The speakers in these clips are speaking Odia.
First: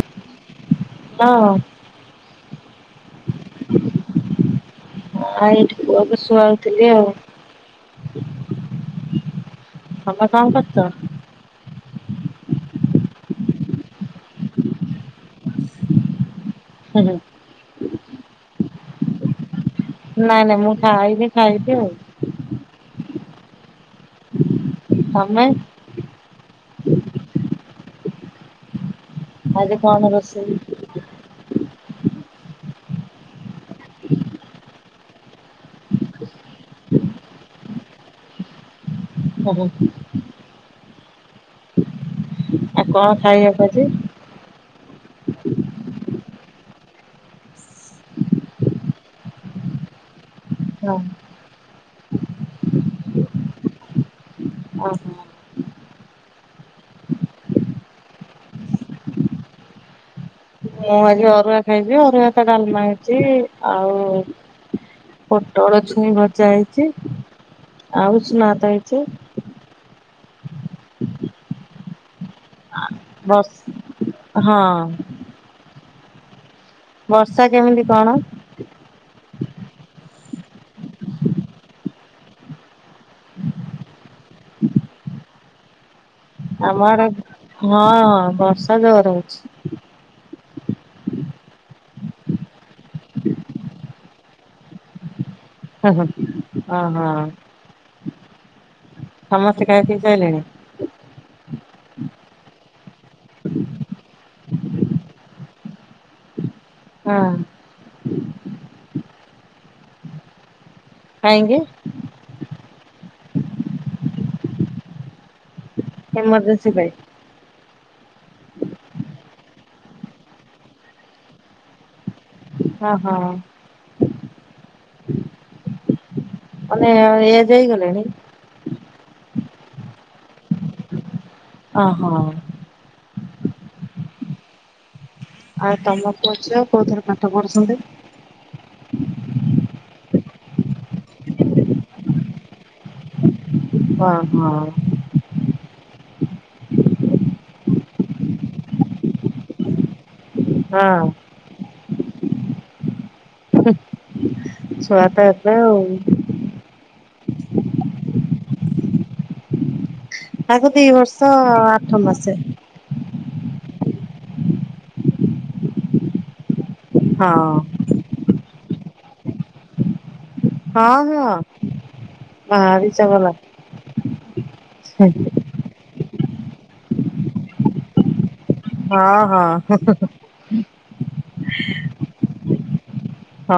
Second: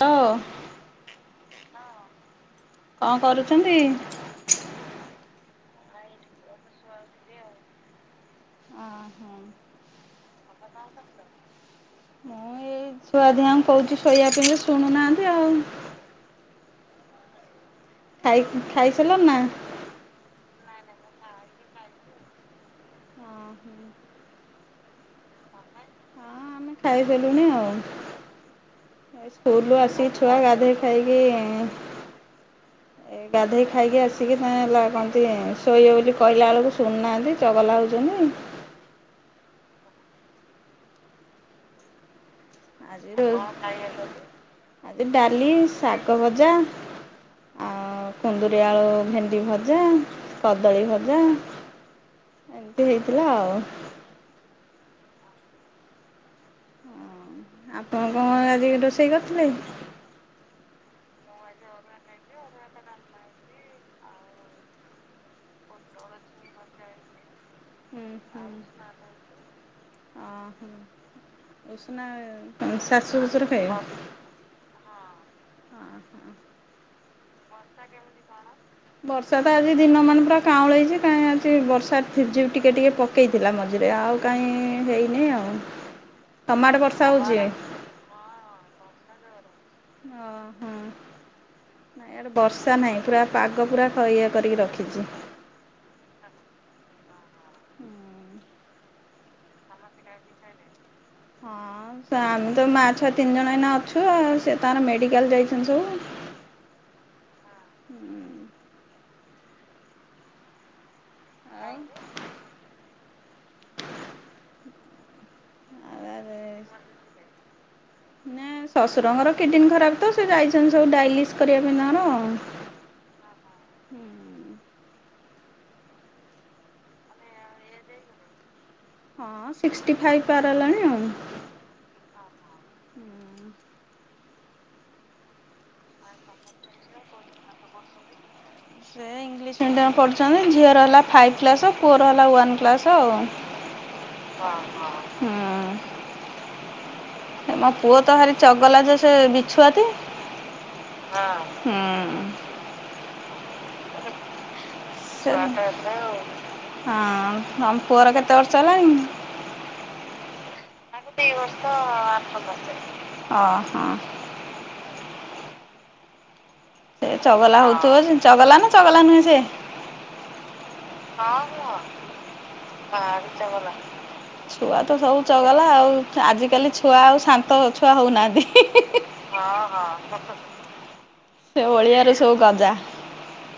ତ, ହଁ କଣ କରୁଛନ୍ତି? ଆ ଏଇଠି ପୁଅକୁ ଶୁଆଉଥିଲି ଆଉ। ତମେ କଣ କରୁଛ? ମୁଁ ଏଇ ଛୁଆ ଦିହାକୁ କହୁଛି ଶୋଇବା ପାଇକା ଶୁଣୁନାହାନ୍ତି ଆଉ। ହୁଁ ହୁଁ, ଇ ଖାଇସାରିଲଣି ନା? ନାଇଁ ନାଇଁ ମୁଁ ଖାଇନି ଖାଇବି ଆଉ। ତମେ? ଆମେ ଖାଇଦେଲୁଣି ଆଉ। ଆଜି ସ୍କୁଲୁରୁ କଣ ଆସିିକି ଛୁଆ ରୋଷେଇ? ଗାଧୋଇ ଖାଇକି-ଇ-ଇ-ଇ ଏ ଗାଧେଇ ଖାଇକି ଆସିକି ତା ହେଲା କଣନ୍ତି ଶୋଇ ବୋଲି କହିଲା ବେଳକୁ ଶୁଣୁନାହାନ୍ତି ଚଗଲା [unintelligible] ଓ ହଉ। କଣ ଖାଇବାକୁ ଆଜି ଡାଲି, ସାଗ ଗ ଭଜା ଆଉ କୁନ୍ଦୁରି, ଆଳୁ, ଭେଣ୍ଡି ଭଜା କଦଳୀ ହଁ ଭଜା ଏମିତି ହେଇଥିଲା ଆଉ। ଓହୋ। ଆପଣ କଣ ଆଜି ରୋଷେଇ କରିଥିଲେ? ମୁଁ ଆଜି ଅରୁଆ ଖାଇବି ଅରୁଆ ଭାତ ଡାଲମା ହେଇଚି ଆଉ। ପୋଟଳ, ଛୁଇଁ ଭଜା ହେଇଛି। ହୁଁ ଆଉ ଉଷୁନା ଭାତ ହେଇଚି। ଓ ହୋ ଉଶୁନା ଶାଶୁ ଶଶୁର ବସ ଖାଇବେ ହ ହ। ହଁ ବର୍ଷା କେମିତି କଣ? ବର୍ଷା ତ ଆଜି ଦିନ ମାନ ପୁରା କାଉଲେଇଚି କାହିଁ ଆଜି ବର୍ଷା ଥିଜି ଟିକେ ଟିକେ ପକେଇଥିଲା ମଝିରେ ଆଉ କାଇ ହେଇନି ଆଉ। ତମ ଆମ ଆଡ଼େ ବର୍ଷା ହଉଛି? ହଁ ବର୍ଷା ଜୋରେ ହଉଚି। ଓ ହୋ। ନାଇଁ ଇଆଡେ ବର୍ଷା ନାହିଁ ପୁରା ପାଗ ପୁରା ଇଏ କରିକି ରଖିଛି। ହେଁ ହେଁ ଅ ହ। ସମସ୍ତେ ଖାଇ ପିଇ ସାରିଲେଣି? ହଁ ଆମେ ତ ମା ଛୁଆ ତିନି ଜଣ ଏଇନା ଅଛୁ ଆଉ ସେ ତାର ମେଡିକାଲ ଯାଇଛନ୍ତି ସବୁ। ହଁ। କହିଁକି? ଆଉ ଏମର୍ଜେନ୍ସି ପାଇଁ। ନା ଶଶୁର ଙ୍କର କିଡନୀ ଖରାପ ତ ସେ ଯାଇଛନ୍ତି ସବୁ ଡାଇଲିସ୍ କରିବା ପାଇଁ ତାଙ୍କର ଆଉ। ଅ ହଁ। ମାନେ ଏଜ୍ ହେଇଗଲାଣି? ହଁ ସିକ୍ସଟି ଫାଇଭ୍ ପାର ହେଲାଣି ଆଉ। ଅ ହଉ। ଆଉ ତମ ପୁଅ ଝିଅ କାଉଥିରେ ପାଠ ପଢୁଛନ୍ତି? ସେ ଇଂଲିଶ ମିଡ଼ିୟମ ରେ ପଢ଼ୁଛନ୍ତି ଝିଅର ହେଲା ଫାଇଭ୍ କ୍ଲାସ୍ ଫୋର ହେଲା ୱାନ୍ କ୍ଲାସ ଆଉ। ହଁ ହଁ। ମୋ ପୁଅ ତ ଭାରି ଚଗଲା ଯେ ସେ ବିଛୁଆତି। ହଁ ହଁ। ହୁ। ହଁ। ଆମ ପୁଅର କେତେ ବର୍ଷ ହେଲାଣି? ତାକୁ ଦିଇ ବର୍ଷ ଆଠ ମାସେ। ଅ ହଁ। ସେ ଚଗଲା ହଁ। ହଉଥିବ ସେ ଚଗଲା ନା ଚଗଲା ନୁହେଁ ସେ? ହଁ ହଁ। ବାହାରିଛ ଭଲ। ଛୁଆ ତ ସବୁ ଚଗଲା ଆଉ। ଆଜିକାଲି ଛୁଆ ଆଉ ଶାନ୍ତ ଛୁଆ ହଉନାହାନ୍ତି। ହିଁ ହିଁ ହଁ ହଁ। ସେ ଓଳିଆରୁ ସବୁ ଗଜା। ହଁ।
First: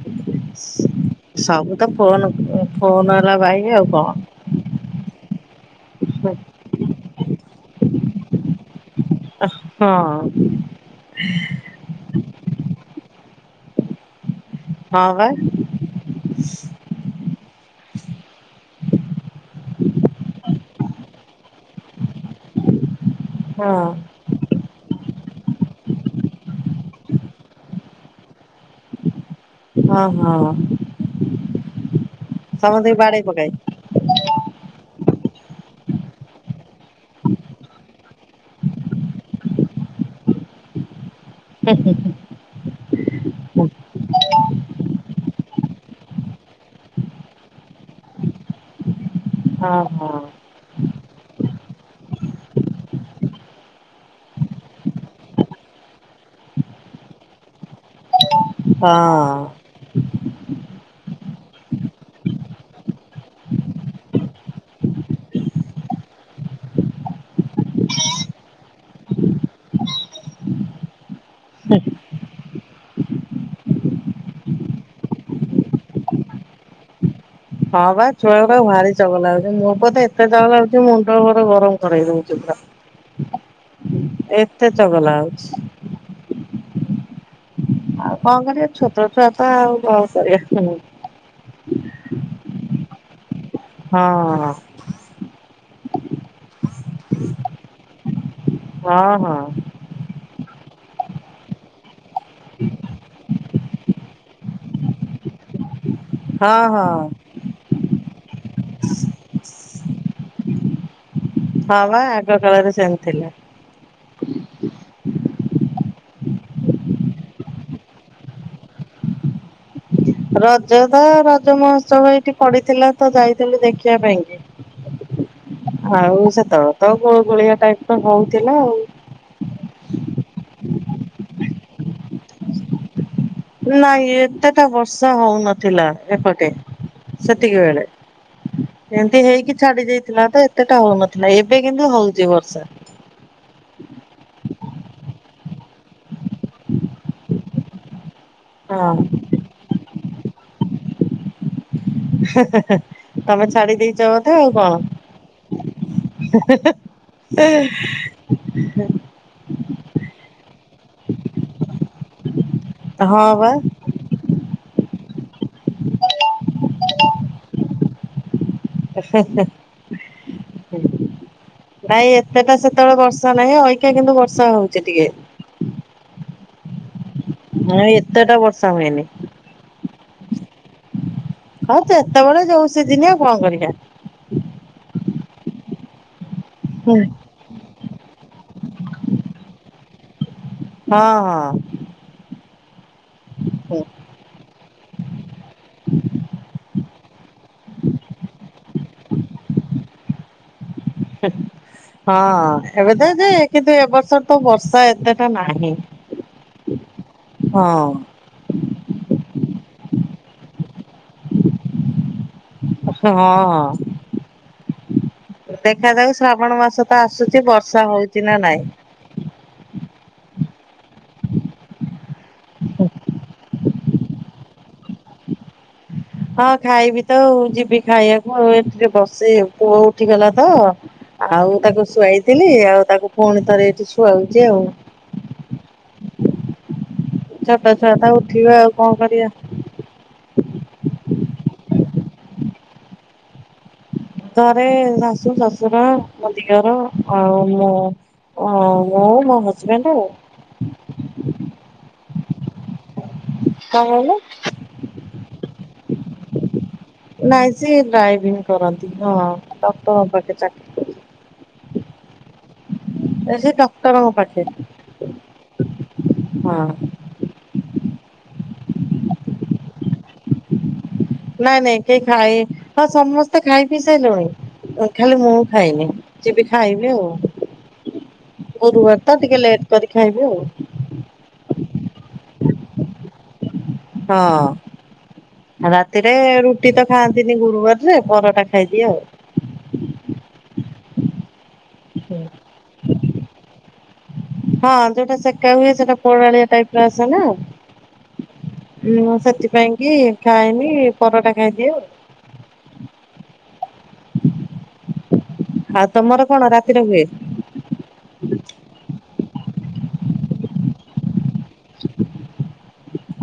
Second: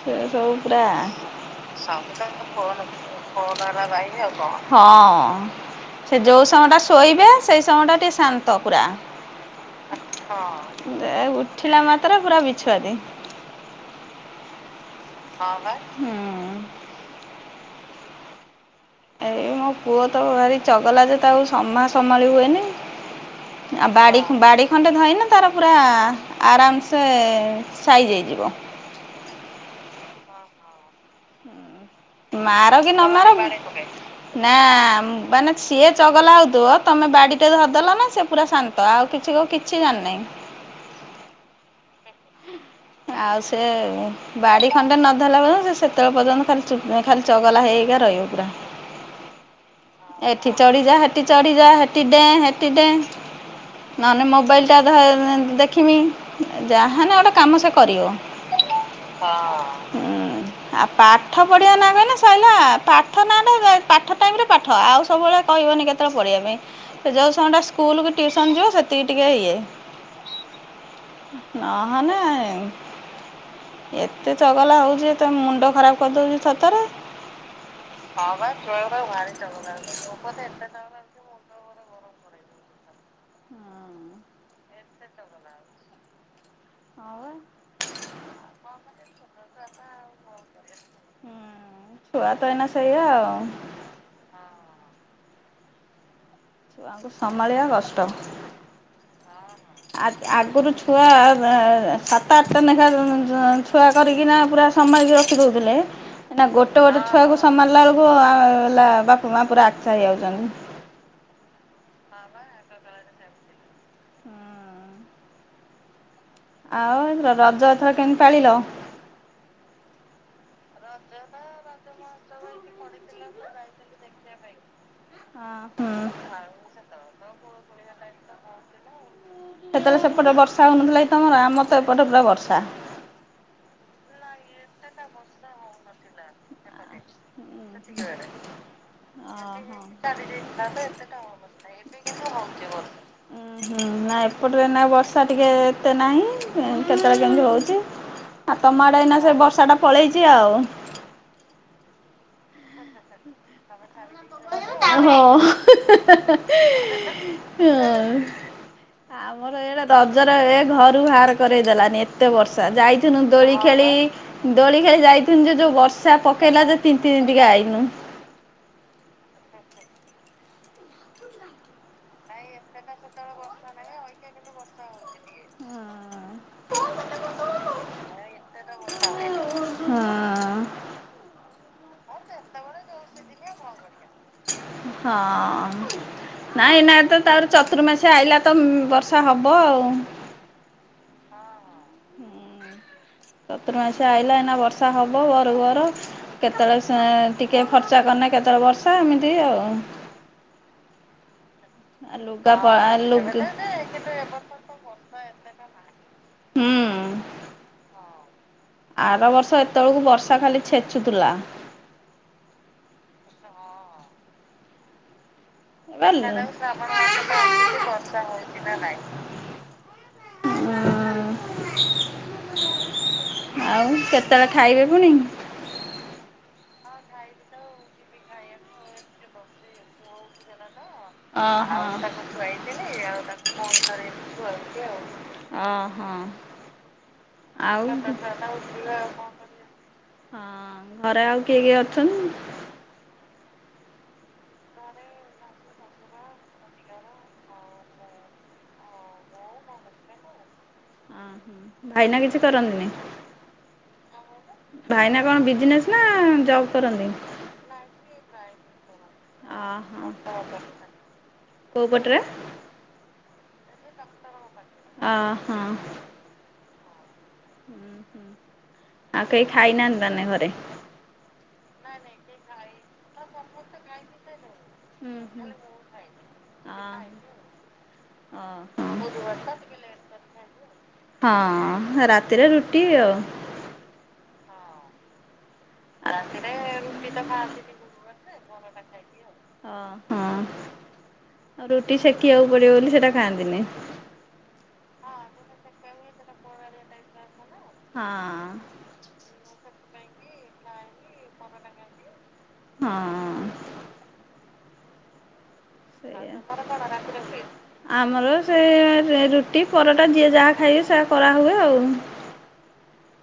ସେ ସବୁ ପୁରା। ସବୁ ତ ଫୋନ ସବୁତ ଏବେ ଫୋନ ହେଲା ଫୋନ ଭାଇ ଆଉ ହେଲା କଣ। ବାଇ ଆଉ କଣ? ସେ ହଁ। ଯୋଉ ସମୟ ଟା ଶୋଇବେ ସେଇ ସମୟ ଟା ଟିକେ ଶାନ୍ତ ପୁରା। ଦେ ଉଠିଲା ମାତ୍ରେ ପୁରା ବିଛୁଆତି। ହ ବା। ଏଇ ମୋ ପୁଅ ତ ଭାରି ଚଗଲା ଯେ ତାକୁ ସମା ସମ୍ଭାଳି ହୁଏନି। ହଁ ଆ ବାଡିକ୍ ବାଡିକ୍ ଖଣ୍ଡେ ଧଇଲେ ତାର ପୁରା ଆରାମ ସେ ସାଇଜ ହେଇ ଯିବ। ହଁ ହଁ। ମାର କି ସମସ୍ତଙ୍କୁ ନ ବାଡେଇ ମାର ପକାଏ। କି ନା ମାନେ ସିଏ ଚଗଲା ହଉଥିବ ତମେ ବାଡି ଟେ ଧରିଦଲ ନା ସେ ପୁରା ଶାନ୍ତ ଆଉ କିଛି କିଛି ଜାଣିନି। ହୁଁ ହୁଁ। ଆଉ ସେ ବାଡି ଖଣ୍ଡେ ନ ଧରିଲା ବେଳକୁ ସେ ସେତେବେଳେ ପର୍ଯ୍ୟନ୍ତ ଖାଲି ଚୁ ଖାଲି ଚଗଲା ହେଇ ହେଇକା ରହିବ ପୁରା। ହଁ ହଁ। ଚଢ଼ି ଯା ହେଟି ଚଢିଯା ହେଟୀ ଡେଏଁ ହେଟିି ଡେଏଁ ନହେଲେ ମୋବାଇଲ ଟା ଧ ଦେଖିମି। ଯାହାନେ ଗୋଟେ କାମ ସେ କରିବ। ହଁ। ଉୁଁ ଆଉ ପାଠ ପଢିବା ନା କହିଲେ ସରିଲା ପାଠ ନାଟ ପାଠ ଟାଇମ ରେ ପାଠ ଆଉ ସବୁବେଳେ କହିବନି କେତେବେଳେ ପଢିବା ପାଇଁ ସେ ଯୋଉ ସମୟ ଟା ସ୍କୁଲକୁ ଟିଉସନ ଯିବ ସେତିକି ଟିକେ ଇଏ ନହନେ ଏତେ ଚଗଲା ହଉଛି ତମ ମୁଣ୍ଡ ଖରାପ କରିଦଉଚି ଥର ଥରେ। ହଁ ବା ଛୁଆ ଗୁଡାକ ଭାରି ଚଗଲା ହୋଉ ମୋ ପୁଅ ତ ଏତେ ଚଗଲା ହଉଛି ମୁଣ୍ଡ ମୋର ଗରମ କରେଇ ଦଉଛି ପୁରା। ହଁ। ଏତେ ଚଗଲା ହଉଛି। ହଁ ବା ଆଉ କଣ କରିବା ଛୋଟ ଛୁଆ ତ ଆଉ କଣ କରିବା ହୁଁ ହୁଁ ଛୁଆ ତ ଏଇନା ସେଇଆ ଆଉ। ହଁ। ଛୁଆଙ୍କୁ ସମ୍ଭାଳିବା କଷ୍ଟ ହଁ ହଁ। ଆ ଆଗରୁ ଛୁଆ ଯା ସାତ ଆଠଟା ଲେଖା ଛୁଆ କରିକିନା ପୁରା ସମ୍ଭାଳିକ ରଖି ଦଉଥିଲେ ଏଇନା ହଁ ହଁ ଗୋଟେ ଗୋଟେ ହଁ ଛୁଆକୁ ସମ୍ଭଲିଲାବେଳକୁ [unintelligible] ହେଲା ବାପା ମା ପୁରା ଆଛା ହେଇଯାଉଛନ୍ତି। ହଁ ପା ଆଗ କାଳରେ ସେମିତ୍ ଥିଲା। ଆଉ ଏ ରଜ ଅଥର କେମିତି ପାଳିଲ? ରଜ ତ ରଜ ମହୋତ୍ସବ ଏଇଠି ପଡିଥିଲା ତ ଯାଇଥିଲୁ ଦେଖିବା ପାଇଁକି। ହଁ। ହୁଁ ଆଉ ସେତେବେଳେ ତ ଗୋ ଗୋଳିଆ ଟାଇପ ର ହଉଥିଲା ଆଉ ସେତେବେଳେ ସେପଟେ ବର୍ଷା ହଉନଥିଲା କି ତମର ଆମର ତ ଏପଟେ ପୁରା ବର୍ଷା। ନାଇଁ ଏତେଟା ବର୍ଷା ହଉନଥିଲା ଏପଟେ ସେ ସେତିକିବେଳେ ଏମିତି ହେଇକି ଚାଲି ଛାଡି ଯାଇଥିଲା ତ ଏତେଟା ହଉନଥିଲା ଏବେ କିନ୍ତୁ ହଉଛି ବର୍ଷା ବର୍ଷା ହୁଁ ହୁଁ ନା ଏପଟରେ ନାଇ ବର୍ଷା ଟିକେ ଏତେ ନାହିଁ କେତେବେଳେ କେମିତି ହଉଛି। ଆଉ ତମ ଆଡେ ହଁ ଏଇନା ସେ ବର୍ଷା ଟା ପଳେଇଛି ଆଉ। ହା ହା ହା ତମେ ଛାଡ଼ି ଦେଇ ଜ କଥା ଆଉ ଓହୋ। କଣ ହା ହା ହା ମର ଏଇଆଡେ ରଜରେ ଏ ଘରୁ ବାହାର କରେଇଦେଲାନି ଏତେ ବର୍ଷା ତ ହଁ ଯାଇଥିନୁ ବା। ଦୋଳି ଖେଳି ଦୋଳି ଖେଳି ଯାଇଥିନି ଯେ ଯୋଉ ବର୍ଷା ପକେଇଲା ଯେ ତିନ୍ତି ତିନ୍ତି କା ଆଇନୁ। ହେ ହେ ହେ। ନାଇଁ ଏତେ ଟା ସେତେବେଳେ ବର୍ଷା ନାହିଁ ଅଇକ୍ଷା କିନ୍ତୁ ବର୍ଷା ହଉଛି ଟିକେ ହ [inaudible] ଏଣେ ଏତେଟା ବର୍ଷା ହୁଏନି ହଁ। ହଉ ଜେତେବେଳେ ଯୋଉ ସିଜିନି ଆଉ କଣ କରିବା। ହଁ ନାଇଁ ଏଇନା ହୁଁ ତ ତାପରେ ଚତ ର୍ତୁ ମାସ ଆଇଲା ତ ବର୍ଷା ହବ ଆଉ। ହଁ ହଁ। ହୁଁ। ଚତୁର୍ ମାସିଆ ଆଇଲ ଏଇନା ବର୍ଷା ବର୍ଷା ହେବ ପହରକୁ ପହର କେତେବେଳେ ସେଁ ଟିକେ ଫର୍ଚା କଲେ କେତେବେଳେ ବର୍ଷା ଏମିତି ଆଉ ହଁ [inaudible] ହ ହଁ ପ ଆ ଏବେ ତ ଯେ ଲୁଗା କିନ୍ତୁ ଏ ବର୍ଷର ତ ବର୍ଷା ଏତେଟା ନାହିଁ। ହୁଁ ହଁ। ଆର ବର୍ଷ ଏତେବେଳକୁ ବର୍ଷା ଖାଲି ଛେଚୁଥିଲା। ହଁ ହଁ। [unintelligible] ହଁ। ଦେଖାଯାଉ ଆଉ ଶ୍ରାବଣ ମାସ ତ ଆସୁଛି ବର୍ଷା ହଉଛି ନା ନାଇଁ। କେତେବେଳେ ଖାଇବେ ପୁଣି? ହଁ ଖାଇବି ତ ଯିବି ଖାଇବାକୁ ଏ ଟିକେ ବସିଛି ପୁଅ ଉଠିଗଲା ତ [inaudible] ଆଉ ତାକୁ ଶୁଆଇଥିଲି ଆଉ ତାକୁ ପୁଣି ଥରେ ଏଠି ଶୁଆଉଛି ଆଉ ହଁ। ଛୋଟ ଛୁଆ ତ ଉଠିବେ ଆଉ କଣ କରିବା। ହଁ କରିବା। ଘରେ ଆଉ କିଏ କିଏ ଅଛନ୍ତି? ଘରେ ଶାଶୁ ଶଶୁର ମୋ ଦିଅର ଆଉ ମୁଁ। ଓ ମୁଁ ମୋ ହଜବେଣ୍ଡ ଆଉ ଓ ହ ଭାଇନା କିଛି କରନ୍ତିନି? କଣ କହିଲେ? ଭାଇନା କଣ ବିଜନେସ ନା ଜବ କରନ୍ତି? ନାଇଁ ସେ [unintelligible] କୋଉପଟରେ? ସେ ଡକ୍ଟରଙ୍କ ପାଖେରେ। ଆ ହା। ଆଉ କେହି ଖାଇନାହାନ୍ତି ତାନେ ଘରେ? ନାଇଁ ନାଇଁ କେହି ଖାଏ ହଁ ସମସ୍ତେ ଖାଇ ପି ସାଇଲେୁଣି। ଖାଲି ମୁଁ ଖାଇନି ଯି ବି ଖାଇବି ଆଉ। ଗୁରୁବାର ତ ଟିକେ ଲେଟ କରି ଖାଇବି ଖାଇବୁ ଆଉ। ଆଉ। ରାତିରେ ରୁଟି ଆଉ। ହଁ। ରାତିରେ ରୁଟି ତ ଖାଆନ୍ତିନି ଗୁରୁବାରରେ ପରଟା ଖାଇଦିଏ ଆଉ। ହ ହଁ। ରୁଟି ସେକିିବାକୁ ପଡିବ ବୋଲି ସେଇଟା ଖାଆନ୍ତିନି। ହଁ ଯୋଉଟା ସେକା [unintelligible] ହଁ କି ଖାଇନି ପରଟା ଖାଇଦିଏ। ହଁ। ଆଉ ତମର କଣ ରାତିରେ ହୁଏ? ଆମର ସେ ରୁଟି ରୁଟି ପରଟା ଯିଏ ଯାହା ଖାଇବେ ସେହା କରା ହୁଏ ଆଉ।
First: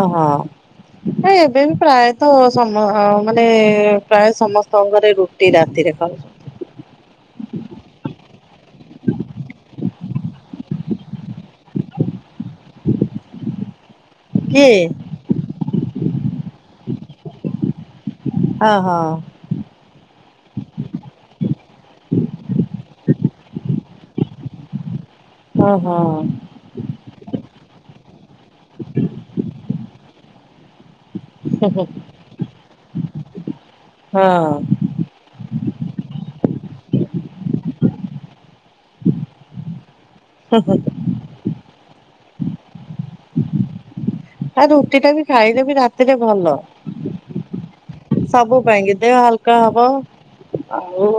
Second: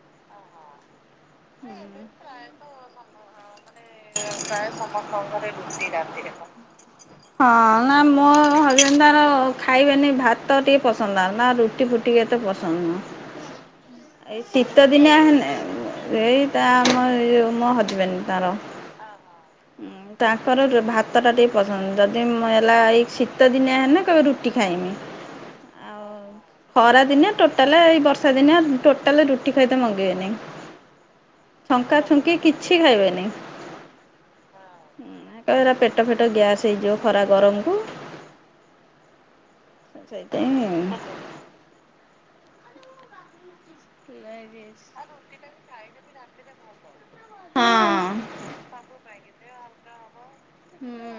ଓହୋ ଏବେ ବି ପ୍ରାୟତଃ ସମ ମାନେ ପ୍ରାୟ ସମସ୍ତଙ୍କ ଘରେ ରୁଟି ରାତିରେ। ହଁ ନା ମୁଁ ହଁ ହଜନ୍ ତାର ଖାଇବେନି ଭାତ ତ ଟିକେ ପସନ୍ଦ ଆ ନା ରୁଟି ଫୁଟି ଏତେ ପସନ୍ଦ ନୁହେଁ। [inaudible] ଏଇ କି ଶୀତ ଦିନିଆ ହେଲେ ଏଇ ତା ଆମ ଏହି ଯୋଗ ମୋ ହଜ୍‌ବେଣ୍ଡ୍ ତାର ହଁ। ତାଙ୍କର ଭାତ ଟା ଟିକେ ପସନ୍ଦ ଯଦି ମ ହେଲା ଏଇ ଶୀ ଶୀତ ଦିନ ଆ ହେଲେ କହିବେ ରୁଟି ଖାଇବି। ହଁ ହଁ। ଖରା ଦିନିଆ ଟୋଟାଲ ଏଇ ବର୍ଷା ଦିନିଆ ଟୋଟାଲ ରୁଟି ଖାଇ ତ ମଙ୍ଗିବନି। ଛଙ୍କା ଛୁଙ୍କି କିଛି ଖାଇବେନ। ହଁ। କହିବେ ଏଭରା ପେଟ ଫେଟ ଗ୍ୟାସ ସେଇ ଯଉ ଖରା ଗରମକୁ ସେଇଥିାଇଁ ଆ ରୁଟି ଟା ବି ଖାଇଲେ ବି ରାତିରେ ଭଲ। ହଁ ସବୁ ପାଇ କେି ଦେ ହଲକା ହବ ଆଉ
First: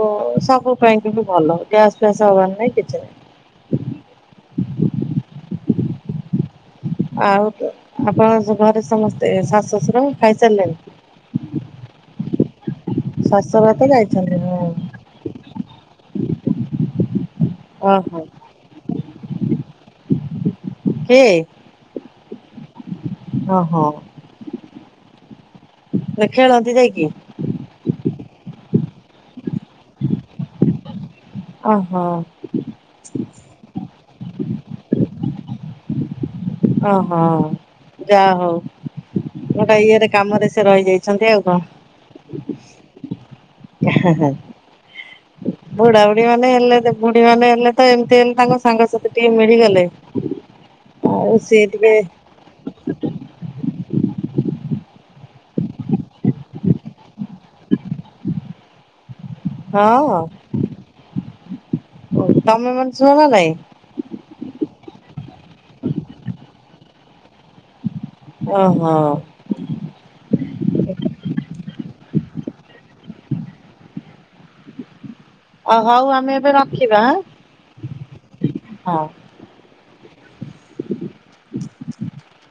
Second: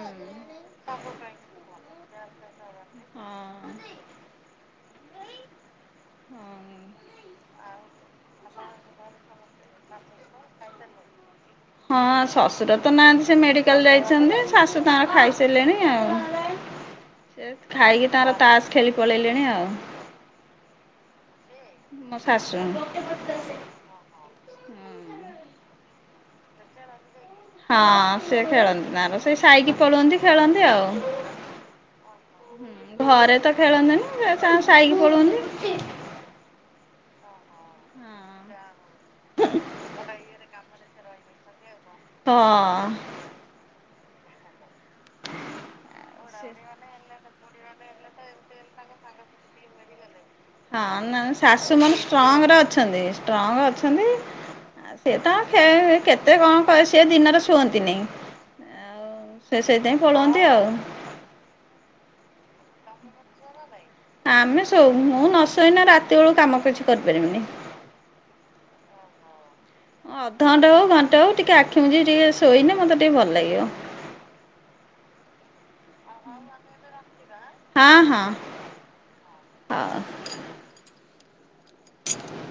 ସବୁ ପାଇଁ କିନ୍ତୁ ଭଲ ଗ୍ୟାସ ଫ୍ୟାସ ହବାର ନାଇଁ କିଛି ନହିଁ। [unintelligible] ଉଁ ହୁଁ। ଆଉ ଆପଣ ଘରେ ସମସ୍ତେ ଶାଶୁ ଶଶୁର ଖାଇସାରିଲେଣି? ହଁ। ସେ ନାହାନ୍ତି ସେ ଶାଶୁର ମେଡ଼ିକାଲ ତ ଯାଇଛନ୍ତି ହଁ। ଶାଶୁ ତାଙ୍କର ଖାଇସାରିଲେଣି ଆଉ। ସେ ଖାଇକି ଓହୋ ତାର ତାସ ଖେଳି ପଳେଇଲେଣି ଆଉ। କେ? ମୋ ଶାଶୁ। ଓ ହୋ। ଖେଳନ୍ତି ଯାଇକି। ହଁ ସେ ଖେଳନ୍ତି ତାର ସେ ସାଇକି ପଳାନ୍ତି ଖେଳନ୍ତି ଆଉ। ଓହୋ ହୁଁ ଘରେ ତ ଖେଳନ୍ତି ନି। ସେ ତାଙ୍କ ସାଇକି ପଳାନ୍ତି। ଓହୋ ଯା ହଉ ଗୋଟେ ଇଏରେ କାମରେ ସେ ରହିଯାଇଛି। ସନ୍ଧ୍ୟ ଆଉ କଆଁ? ହଁ। ବୁଢାବୁଢୀ ମାନେ ହେଲେ ବୁଢୀ ମାନେ ହେଲେ ତ ଏମିତି ହେଲେ ତାଙ୍କ ସାଙ୍ଗସାଥି ଟିକେ ମିଳିଗଲେ। ହଁ ନ ଆଉ ସିଏ ଶାଶୁ ଟିକେ ମାନ ଷ୍ଟ୍ରଙ୍ଗ ରେ ଅଛନ୍ତି, ଷ୍ଟ୍ରଙ୍ଗ ଅଛନ୍ତି, ସେଏ ତ କେତେ କଣ କ ସି ଦିନରେ ଶୁଅନ୍ତିନି। ଆଉ ସେ ସେଥିପାଇଁ ପଳନ୍ତି ଆଉ। ଓ ତମେ ମାନ ଶୁଅ ନା ନାଇ? ଆମେ ଶଉ ମୁଁ ନ ଶୋଇନେ ରାତି ବେଳୁ କାମ କିଛି କରିପାରିବିନି। ଓ ହୋ। ଅଧଘଣ୍ଟା ହଉ ଘଣ୍ଟା ହଉ ଟିକେ ଆ କେମିତି ଟିକେ ଶୋଇନେ ମତେ ଟିକେ ଭଲ ଲାଗିବ। ଓ ହଉ ଆମେ ଏବେ ରଖିବାଁ। ହଁ ହଁ ହଉ। [inaudible]